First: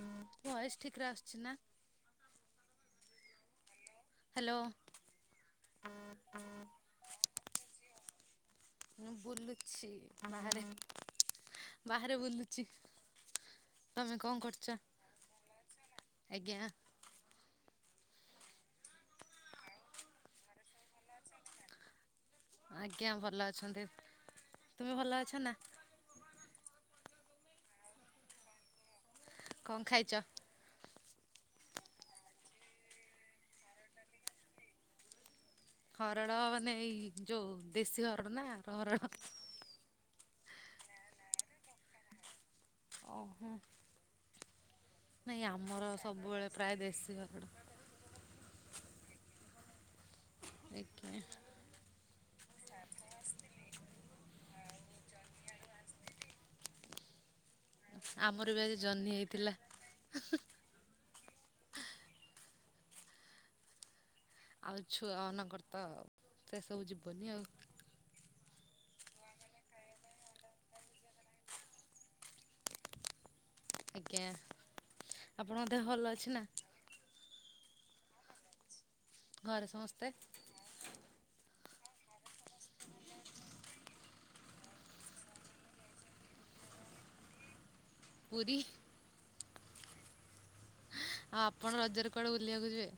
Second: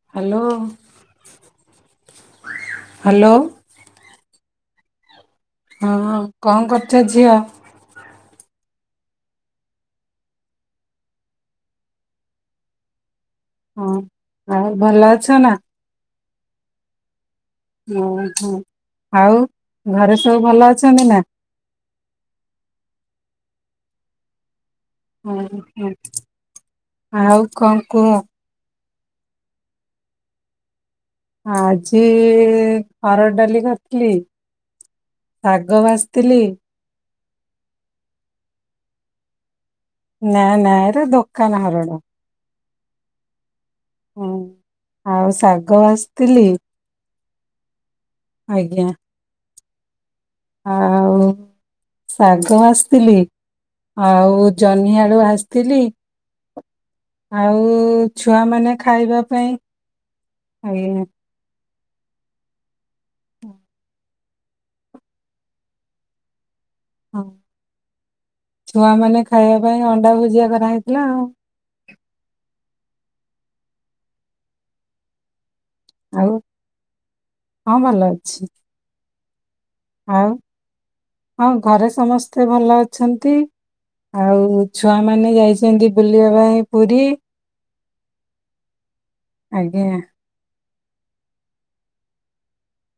Hello voice ଠିକରେ ଆସୁଛି ନା? ହ୍ୟାଲୋ ହ୍ୟାଲୋ ହଁ ହଁ କଣ କରୁଛ ଝିଅ? ମୁଁ ବୁଲୁଛି ବାହାରେ, ବାହାରେ ବୁଲୁଚି। ହଁ ତମେ କଣ ଆଉ କରୁଛ? ଭଲ ଅଛ ନା ଆଜ୍ଞା। ଓହୋ ଆଉ ଘରେ ସବୁ ଭଲ ଅଛନ୍ତି ନା? ଆଜ୍ଞା ଭଲ ଅଛନ୍ତି। ତୁମେ ଭଲ ଅଛ ନା ଓହୋ ଆଉ କଣ କୁହ? କଣ ଖାଇଛ? ଆଜି ହରଡ଼ ଡାଲି କରିଥିଲି। ଶାଗ ଭାସିଥିଲି। ନେଇ ଯୋଉ ଦେଶୀ ହରଡ ନା [unintelligible] ହରଡ? ନା ନା ଏଇଟା ଦୋକାନ ହରଡ। ଓହୋ। ହଉ। ନାଇଁ ଆମର ସବୁବେଳେ ପ୍ରାୟ ଦେଶୀ ହରଡ। ଆଜ୍ଞା। ଆଉ ଆଜ୍ଞା ଶାଗ ଭାଜିଥିଲି। ଆଉ ଜହ୍ନି ଆଳୁ ଭାଜିଥିଲି। ଆଉ ଛୁଆ ଆମର ବି ମାନେ ଆଜି ଜହ୍ନି ଖାଇବା ହେଇଥିଲା ପାଇଁ ଆଜ୍ଞା। [unintelligible] ଆଉ ଛୁଆ ମାନଙ୍କର ତ ସେ ସବୁ ହଁ ଯିବନି ଆଉ। ଛୁଆ ମାନେ ଖାଇବା ପାଇଁ ଅଣ୍ଡା ଭୁଜିଆ କରାହେଇଥିଲା ଆଉ। ଆଜ୍ଞା ଆପଣଙ୍କ ଦେହ ଭଲ ଅଛି ଆଉ ନା? ହଁ ଭଲ ଅଛି। ଘରେ ସମସ୍ତେ? ଆଉ ହଁ ଘରେ ସମସ୍ତେ ଭଲ ଅଛନ୍ତି। ଆଉ ଛୁଆମାନେ ଯାଇଛନ୍ତି ବୁଲିବା ପାଇଁ ପୁରୀ। ପୁରୀ ଆଜ୍ଞା ଆଉ ଆପଣ ରଜରେ କୁଆଡେ ବୁଲିବାକୁ ଯିବେ?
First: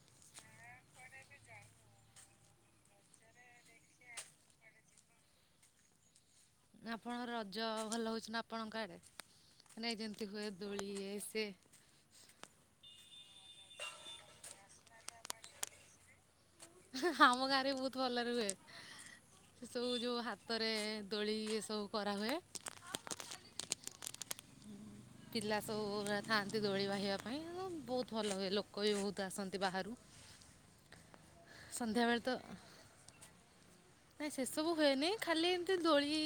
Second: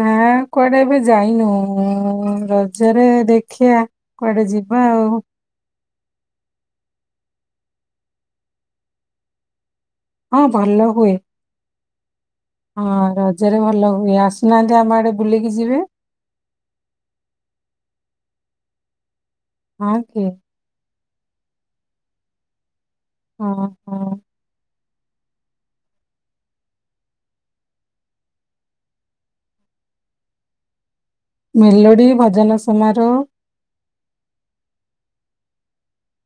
ନା କୁଆଡ଼େ ଏବେ ଯାଇନୁ ରଜରେ ଦେଖିଆ କୁଆଡ଼େ ଯିବା ଆଉ। ଆପଣଙ୍କର ରଜ ଭଲ ହେଉଛି ନା ଆପଣଙ୍କ ଆଡ଼େ ନାଇଁ ଯେମିତି ହଁ ହୁଏ ଭଲ ଦୋଳି ହୁଏ। ଇଏ ସିଏ ହଁ ରଜରେ ଭଲ ହୁଏ ଆସୁନାହାନ୍ତି ଆମ ଆଡ଼େ ବୁଲିକି ଯିବେ? ହା ହା ଆମ ଗାଁରେ ବି ବହୁତ ଭଲରେ ରେ ହୁଏ ସେ ସବୁ ହଁ କି ଯୋଉ ହାତ ତରେ ଦୋଳି ଏସବୁ କରାହୁଏ। ଓହୋ! ପିଲା ସବୁ ପୁରା ଥାଆନ୍ତି ଦୋଳି ବାହିବା ପାଇଁ ବହୁତ ଭଲ ହୁଏ ଲୋକ ବି ବହୁତ ଆସନ୍ତି ବାହାରୁ। ମେଲୋଡ଼ି ସନ୍ଧ୍ୟାବେଳେ ତ ଭଜନ ସମାରୋହ ନାଇଁ ସେସବୁ ହୁଏନି ଖାଲି ଏମତି ଦୋଳି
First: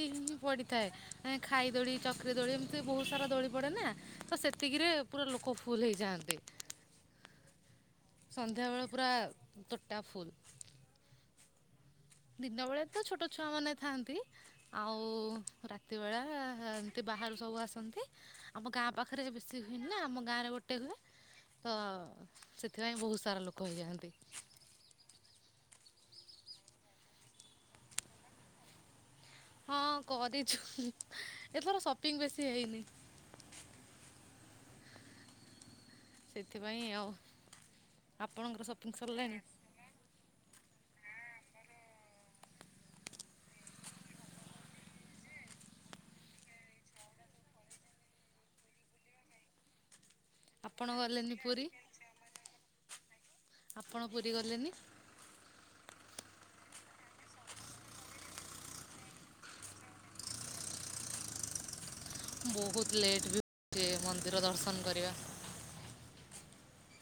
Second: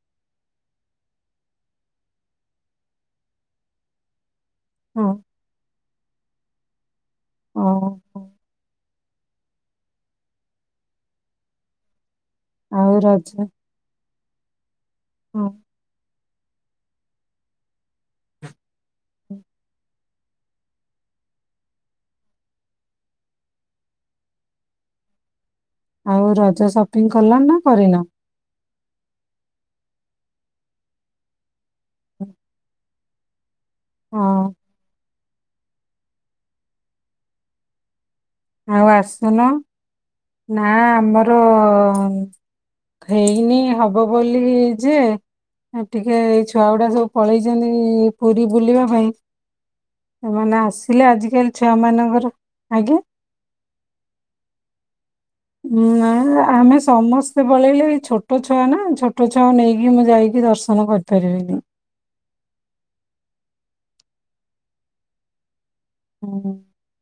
ପଡିଥାଏ ଖାଇ ଦୋଳି ଚକ୍ରୀ ଦୋଳି ଏମିତି ବହୁତ ସାରା ଦୋଳି ପଡ଼େ ନା ତ ସେଥ୍ ଏତିକିରେ ହଁ ପୁରା ଲୋକ ଫୁଲ୍ ହେଇଯାଆନ୍ତି। ଓ! ସନ୍ଧ୍ୟାବେଳେ ପୁରା ତୋଟା ଫୁଲ୍। ଦିନ ବେଳେ ଆଉ ତ ଛୋଟ ରଜ ଛୁଆ ହଁ। ମାନେ ଥାଆନ୍ତି ଆଉ ହଁ। ରାତ୍ ରାତିବେଳା ଏମତି ବାହାରୁ ସବୁ ଆସନ୍ତି। ଆମ ଗାଁ ପାଖରେ ବେଶି ହୁଏନି ନା ଆମ ଗାଁରେ ଗୋଟେ ହୁଏ। ତ ସେଥିପାଇଁ ବହୁତ ସାରା ଲୋକ ହେଇଯାଆନ୍ତି। ଆଉ ରଜ ସପିଙ୍ଗ କଲଣି ନା କରିନ? ହଁ କରିଛୁ ଏଥର ସପିଙ୍ଗ ବେଶୀ ହେଇନି। ହଁ। ସେଥିପାଇଁ ଆଉ ଆପଣଙ୍କର ଆଉ ସପିଙ୍ଗ ସରିଲାଣି? ଆସୁନ ନା ଆମର ହେଇନି ହବ ବୋଲି ଯେ ଟିକେ ଏଇ ଛୁଆ ଗୁଡା ସବୁ ପଳେଇଛନ୍ତି ପୁରୀ ବୁଲିବା ପାଇଁ। ସେମାନେ ଆପଣ ଆସିଲେ ଗଲେନି ଆଜିକାଲି ପୁରୀ ଛୁଆ ମାନଙ୍କର ଆଜ୍ଞା ଆପଣ ପୁରୀ ଗଲେନି? ନା ଆମେ ସମସ୍ତେ ପଳେଇଲେ ଛୋଟ ଛୁଆ ନା ଛୋଟ ଛୁଆଙ୍କୁ ନେଇକି ମୁଁ ଯାଇକି ଦର୍ଶ ନ କରିପାରିବିନି। ବହୁତ ଲେଟ୍ ବି ମନ୍ଦିର ଦର୍ଶନ କରିବା। ହୁଁ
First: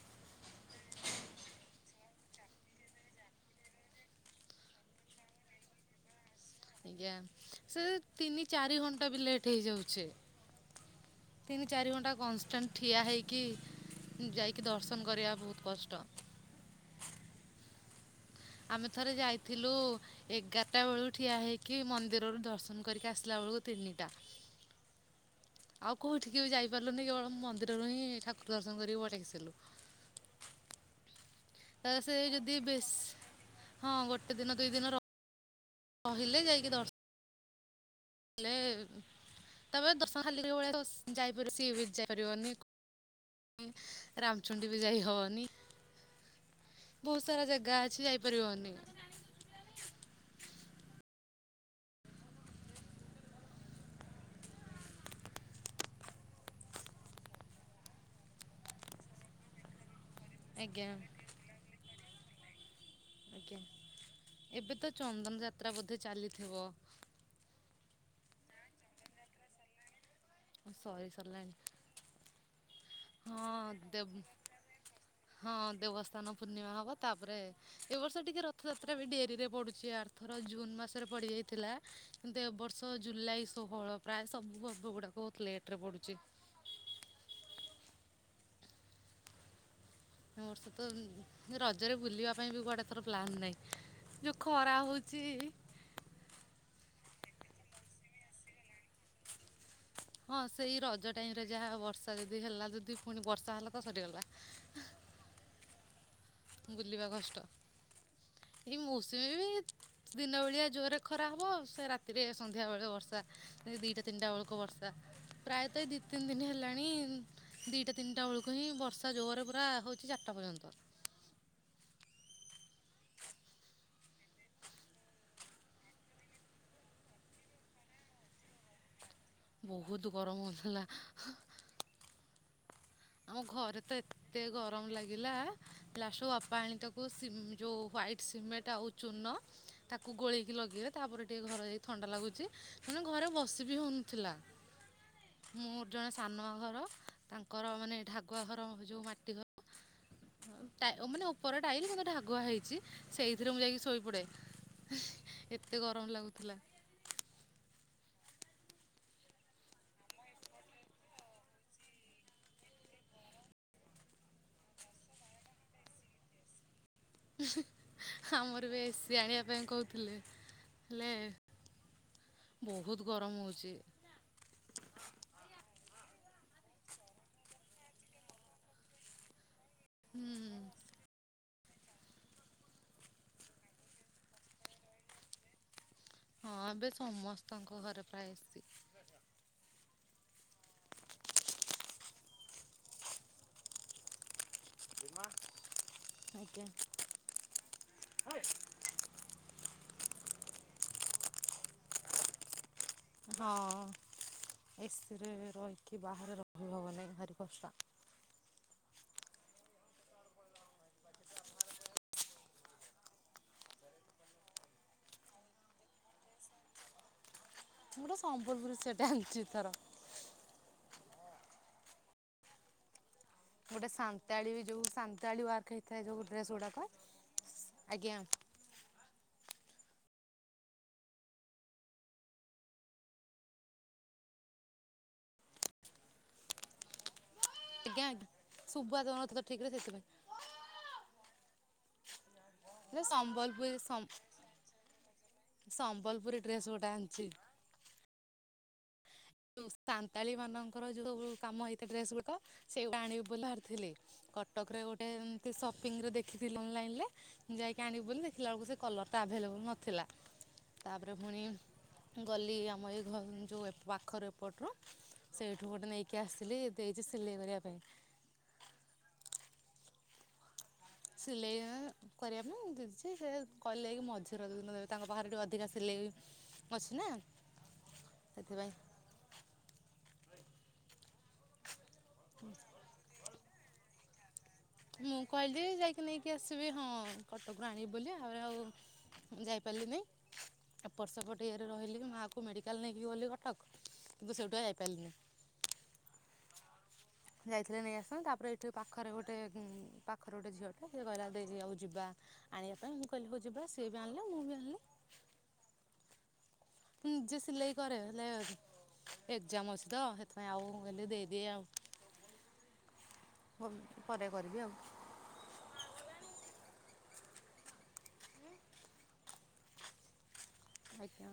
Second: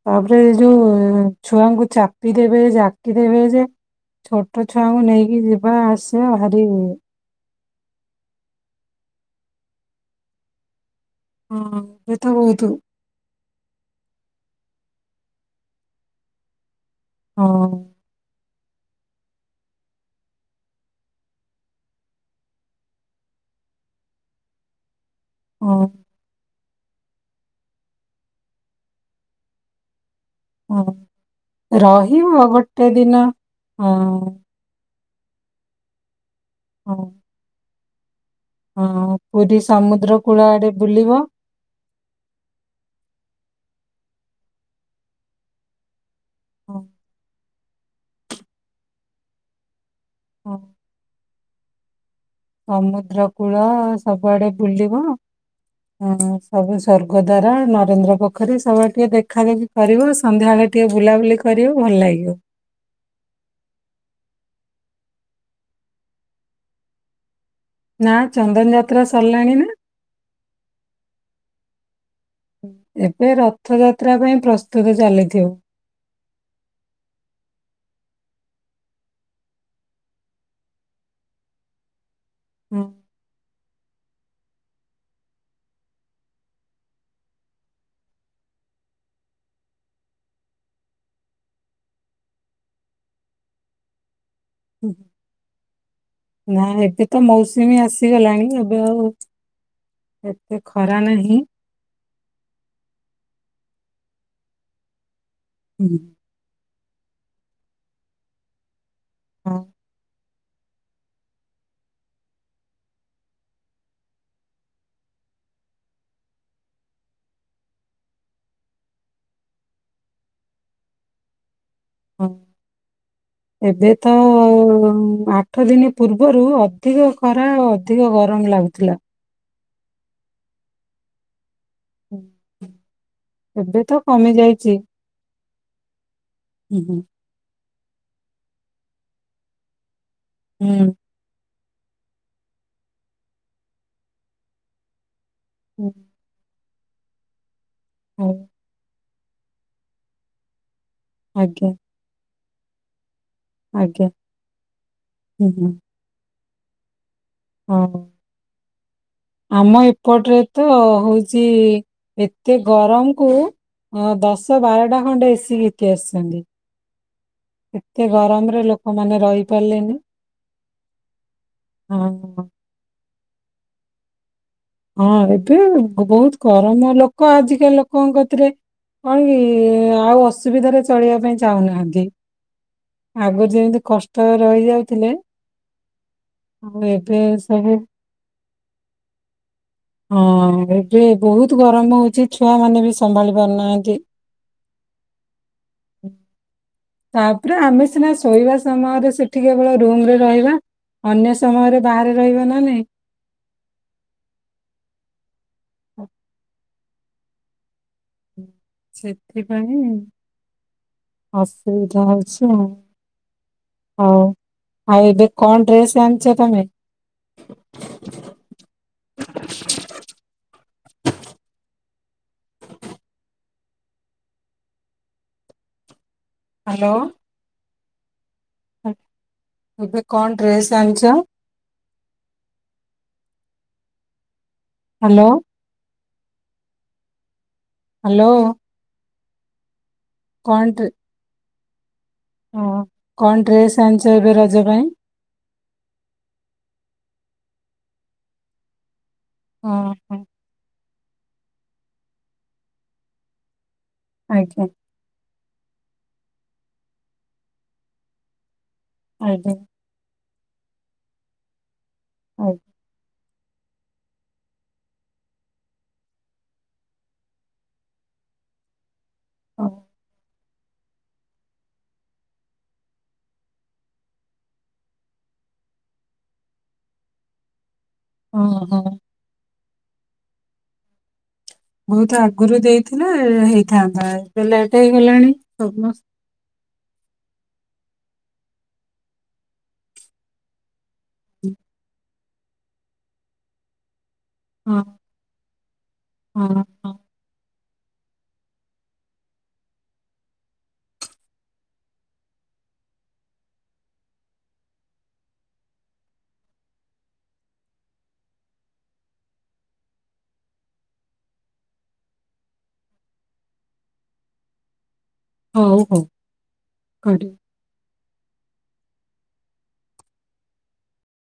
ତାପରେ ଏଇ ଯୋଉ ଛୁଆଙ୍କୁ ଚାପି ଦେବେ ଯାକି ଦେବେ ଯେ ଛୋଟ ଛୁଆଙ୍କୁ ନେଇକି ଯିବା ଆସ ସିବା ଭାରି ଆଜ୍ଞା ସେ ତିନି ଚାରି ଘଣ୍ଟା ବି ଲେଟ୍ ହେଇଯାଉଛେ। ତିନି ହଁ ଚାରି ଏବେ ଘଣ୍ଟା ତ ବହୁତ କନ୍ଷ୍ଟାନ୍ଟ ଠିଆ ହେଇକି ଯାଇକି ଦର୍ଶନ କରିବା ବହୁତ କଷ୍ଟ। ହଁ। ଆମେ ଥରେ ଯାଇଥିଲୁ ଏଗାରଟା ବେଳୁ ଠିଆ ହେଇକି ମନ୍ଦିରରୁ ଦର୍ଶନ କରିକି ଆସିଲା ବେଳକୁ ତିନିଟା। ହଁ ଆଉ କୋଉଠିକି ବି ଯାଇପାରିଲୁନି କେବଳ ମନ୍ଦିରରୁ ହିଁ ଠାକୁର ଦର୍ଶନ କରିକ ପଳେଇ ଆସିଲୁ। ହୁଁ ତ ସେ ରହିବ ଯଦି ବେଶ ଗୋଟେ ଦିନ ହଁ। ଗୋଟେ ଦିନ ଦୁଇ ଦିନ ର ରହିଲେ ଯାଇକି ଦର୍ସ୍ ହଁ। ହେଲେ ହଁ ପୁରୀ ତାପରେ ସମୁଦ୍ର କୂଳ [unintelligible] ଆଡେ ବୁଲିବ। ସି ବିଚ୍ ଯାଇପାରିବନି। ରାମଚଣ୍ଡୀ ବି ଯାଇ ହବନି ହଁ ବହୁତ୍ ସାରା ଜାଗା ଅ ସେ ଯାଇ ପାରିିବାନି [unintelligible] [inaudible] ସମୁଦ୍ର କୂଳ ସବୁଆଡେ ବୁଲିବ ହଁ ସବୁ ସ୍ବର୍ଗ ଦ୍ୱାର, ନରେନ୍ଦ୍ର ପୋଖରୀ ସବୁଆଡେ ଟିକେ ଦେଖା ଦେଖି କରିବ ସନ୍ଧ୍ୟାବେଳେ ଆଜ୍ଞା ଟିକେ ବୁଲାବୁଲି କରିବ ଭଲ ଲାଗିବ। ଆଜ୍ଞା ଏବେ ତ ଚନ୍ଦନ ଯାତ୍ରା ବୋଧେ ଚାଲିଥିବ। ନା ଚନ୍ଦନ ଯାତ୍ରା ସରିଲାଣି ନା। ସରି ସରିଲାଣି। ଏବେ ହଁ ରଥଯାତ୍ରା ପାଇଁ ପ୍ରସ୍ତୁତି ଚାଲିଥିବ। ଦେବସ୍ନାନ ପୂର୍ଣ୍ଣିମା ହବ ତାପରେ ଏ ବର୍ଷ ଟିକେ ରଥଯାତ୍ରା ବି ଡେରିରେ ପଡୁଚି ଆର ଥର ଜୁନ୍ ମାସରେ ପଡିଯାଇଥିଲା। କିନ୍ତୁ ଏ ହୁଁ ବର୍ଷ ଜୁଲାଇ ଷୋହଳ ପ୍ରାୟେ ସବୁ ପର୍ବ ଗୁଡାକ ବହୁତ ଲେଟ୍ ରେ ପଡୁଚି। ମୋର୍ ତ ରଜରେ ବୁଲିବା ପାଇଁ ବି କୁଆଡେ ଏଥର ପ୍ଲାନ୍ ନାହିଁ। ଯଉ ଖରା ହଉଚି। ନା ଏବେ ତ ମୌସୁମୀ ଆସିଗଲାଣି ଏବେ ଆଉ ହଁ ଏତେ ସେଇ ଖରା ରଜ ଟାଇମ୍ ନାହିଁ। ରେ ଯାହା ବର୍ଷା ଯଦି ହେଲା ଯଦି ପୁଣି ବର୍ଷା ହେଲା ତ ସରିଗଲା। [inaudible] ବୁଲିବା କଷ୍ଟ ଏଇ ମୌସୁମୀ ହଁ ଦିନ ବଳିଆ ଜୋର୍ ରେ ଖରା ହବ ସେ ରାତିରେ ସନ୍ଧ୍ୟା ବେଳେ ବର୍ଷା ସେ ଦିଟା ତିନିଟା ବେଳକୁ ବର୍ଷା। ପ୍ରାୟତଃ ଏଇ ଦି ତିନି ଦିନି ହେଲାଣି ଦିଇଟା ତିନିଟା ବଳକୁ ହିଁ ବର୍ଷା ଜୋର୍ ରେ ପୁରା ହଉଚି ଚାରିଟା ପର୍ଯ୍ୟନ୍ତ। [inaudible] ଏବେ ତ ଆଠ ଦିନି ପୂର୍ବରୁ ଅଧିକ ଖରା ଅ- ଅଧିକ ଗରମ୍ ଲାଗୁଥିଲା। ବହୁତୁ ଗରମ ହଉଥିଲା। [inaudible] ଆମ ଘରେ ଏବେ ତ କମି ଏତେ ଯାଇଛି ଗରମ୍ ଲାଗିଲା ଲାଷ୍ଟ୍ କୁ ବାପା ଆଣି ହୁଁ ହୁଁ ତାକୁ ସିମ୍ ଯଉ ହ୍ୱାଇଟ୍ ସିମେଣ୍ଟ୍ ଆଉ ଚୂନ ତାକୁ ଗୋଳେଇକି ହୁଁ, ଲଗେଇଲେ ତାପରେ ଟିକେ ଘର ଯାଇ ଥଣ୍ଡା ଲାଗୁଚି ମାନେ ଘରେ ବସି ବି ହଉନଥିଲା ମୁଁ ହୁଁ, ଜଣେ ସାନ ଘର ତାଙ୍କର ମାନେ ହଉ। ଢାଗୁଆ ଘର ଯଉ ମାଟି ଘ ଟା -ଉ-ମାନେ ଉପର ଆଜ୍ଞା ଟାଇଲି କିନ୍ତୁ ଢାଗୁଆ ହେଇଚି। ସେଇଥିରେ ମୁଁ ଯାଇକି ଆଜ୍ଞା ଶୋଇପଡେ ହୁଁ ଏତେ ଗରମ୍ ଲାଗୁଥିଲା। ହଁ-ହଁ। ଆମ ଏପଟ୍ ରେ ତ ହଉଚି ଏତେ ଗରମ୍ କୁ ହଁ ଦଶ ବାରଟା ଖଣ୍ଡେ ଏସି। [unintelligible] ଏତେ ଗରମ୍ ରେ ଆମର ବି ଏସିି ଲୋକମାନେ ଆଣିବା ପାଇଁ ରହିପାରିଲେନି। କହୁଥିଲେ। ହେଲେ ହଁ ହ। ବହୁତ୍ ଗରମ୍ ହଉଚି। ହଁ ଏବେ ବହୁତ୍ ଗରମ୍ ଲୋକ ଆଜିକାଲି ଲୋକଙ୍କ କତିରେ କଣ୍ କି ଆଉ ହୁଁ ଅସୁବିଧାରେ ଚଳିବା ପାଇଁ ଚାହୁଁନାହାନ୍ତି ଆଗୁରୁ ଯେମିତି କଷ୍ଟ ରହିଯାଉଥିଲେ ହଁ ଆଉ ଏବେ ସବୁ ସମସ୍ତଙ୍କ ଘରେ ପ୍ରାୟେ ଏସି। ହଁ ଏବେ ବହୁତ୍ ଗରମ ହଉଚି ଛୁଆ ମାନେ ବି ସମ୍ଭାଳି ପାରୁନାହାନ୍ତି। ଆଜ୍ଞା। ତାପରେ ଆମେ ସିନା ଶୋଇବା ସମୟରେ ସେ ସେଠି କେବଳ ରୁମରେ ରହିବା ଅନ୍ୟ ସମୟରେ ବାହାରେ ରହିବା ନା ନାଇଁ? ହଁ ଏସିରେ ରହିକି ବାହାରେ ରହି ହବ ନାଇଁ ଭାରି କଷା ଉଁ ସେଥିପାଇଁ ଅସୁବିଧା ହଉଛି ଆଉ। ହଉ ଆଉ ଏବେ କଣ ଡ୍ରେସ୍ ଆଣିଚ ତମେ? ମୁଁ ତ ସମ୍ବଲପୁରୀ ସେଟ୍ ଆଣିଚି ଏଥର। ଗୋଟେ ସାନ୍ତାଳୀ ଯୋଉ ସାନ୍ତାଳୀ ୱାର୍କ ହେଇଥାଏ ଯୋଉ ଡ୍ରେସ ଗୁଡାକ ହ୍ୟାଲୋ ଆଜ୍ଞା। ଏବେ କଣ ଡ୍ରେସ୍ ଆଣିଚ? ହାଲୋ। ଆଜ୍ଞାଗ୍ ହ୍ୟାଲୋ ସୁୁବା ଯାଉନଥିଲା ଠିକ ରେ ସେଥିପାଇଁ କଣ [unintelligible] ହଁ ହେଲେ କଣ ସମ୍ବଲପୁରୀ ଡ୍ରେସ୍ ସମ୍ ଆଣିଚ ଏବେ ରଜ ପାଇଁ? ସମ୍ବଲପୁରୀ ଡ୍ରେସ୍ ଗୋଟେ ଆଣିଚି। ଯୋଉ ହଁ ହଁ ସାନ୍ତାଳୀ ମାନଙ୍କର ଯୋଉ ସବୁ କାମ ହେଇଥାଏ ଡ୍ରେସ ଗୁଡିକ ସେଟା ଆଣିବି ବୋଲି ବାହାରିଥିଲି। ଆଜ୍ଞା କଟକ ରେ ଗୋଟେ ଏମତି ସପିଙ୍ଗ ରେ ଦେଖିଥିଲି ଅନଲାଇନ୍ ଲେ ଯାଇକି ଆଣିବି ବୋଲି ଦେଖିଲା ବେଳକୁ ସେ କଲର୍ ଟା ଆଜ୍ଞା ଆଭେଲେବୁଲ୍ ନଥିଲା ତାପରେ ପୁଣି ଗଲି ଆଜ୍ଞା ଆମ ଏଇ ଘ ଯୋଉ ପାଖର ଏପଟ ରୁ ସେଇଠୁ ଗୋଟେ ନେଇକି ଆସିଥିଲି ଦେଇଚି ସିଲେଇ କରିବା ପାଇଁ। ହଁ। ସିଲେଇ ଆ କରିବା ପାଇଁ ମୁଁ ଦେଇଛି ସେ କଇଲେ କି ମଝିରେ [inaudible] ତାଙ୍କ ପାଖରେ ଟିକେ ଅଧିକା ସିଲେଇ ଅଛି ନା। ଅଁ ସେଥିପାଇଁ ହଁ। ବହୁତ ଆଗରୁ ଦେଇଥିଲେ ହେଇଥାନ୍ତା ଏବେ ଲେଟ ମୁଁ ହେଇଗଲାଣି କହିଲି ସମସ୍ତ ଯାଇକି ନେଇକି ଆସିବି ହଁ କଟକରୁ ଆଣିବି ବୋଲି ଆଉ ଆଉ ଯାଇପାରିଲି ନାଇଁ। ଏପଟ ସେପଟ ଇଏରେ ରହିଲି ମାଆକୁ ମେଡ଼ିକାଲ ନେଇକି ଗଲି କଟକ କିନ୍ତୁ ସେଇଠୁ ଆଉ ହଁ ଯାଇପାରିଲିନି। ହଁ। ହଁ ଯାଇଥିଲେ ନେଇ ଆସିଥାନ୍ତି ତାପରେ ଏଠି ପାଖରେ ଗୋଟେ ଉଁ ପାଖରେ ଗୋଟେ ଝିଅ ଟେ ସିଏ କହିଲା ଦେଇ ଆଉ ଯିବା। ଆଣିଆ ପାଇଁ ମୁଁ କହିଲି ହଉ ଯିବା ସିଏ ବି ଆଣିଲେ ମୁଁ ବି ଆଣିଲି। ମୁଁ ନିଜେ ସିଲେଇ କରେ ହେଲେ। [unintelligible] ଏକ୍ଜାମ ଅଛି ତ ସେଥିପାଇଁ ଆଉ ମୁଁ କହିଲି ଦେଇଦିଏ ଆଉ। ହଉ ପରେ କରିବି ଆଉ। ହଉ ହଉ କାଡି [unintelligible]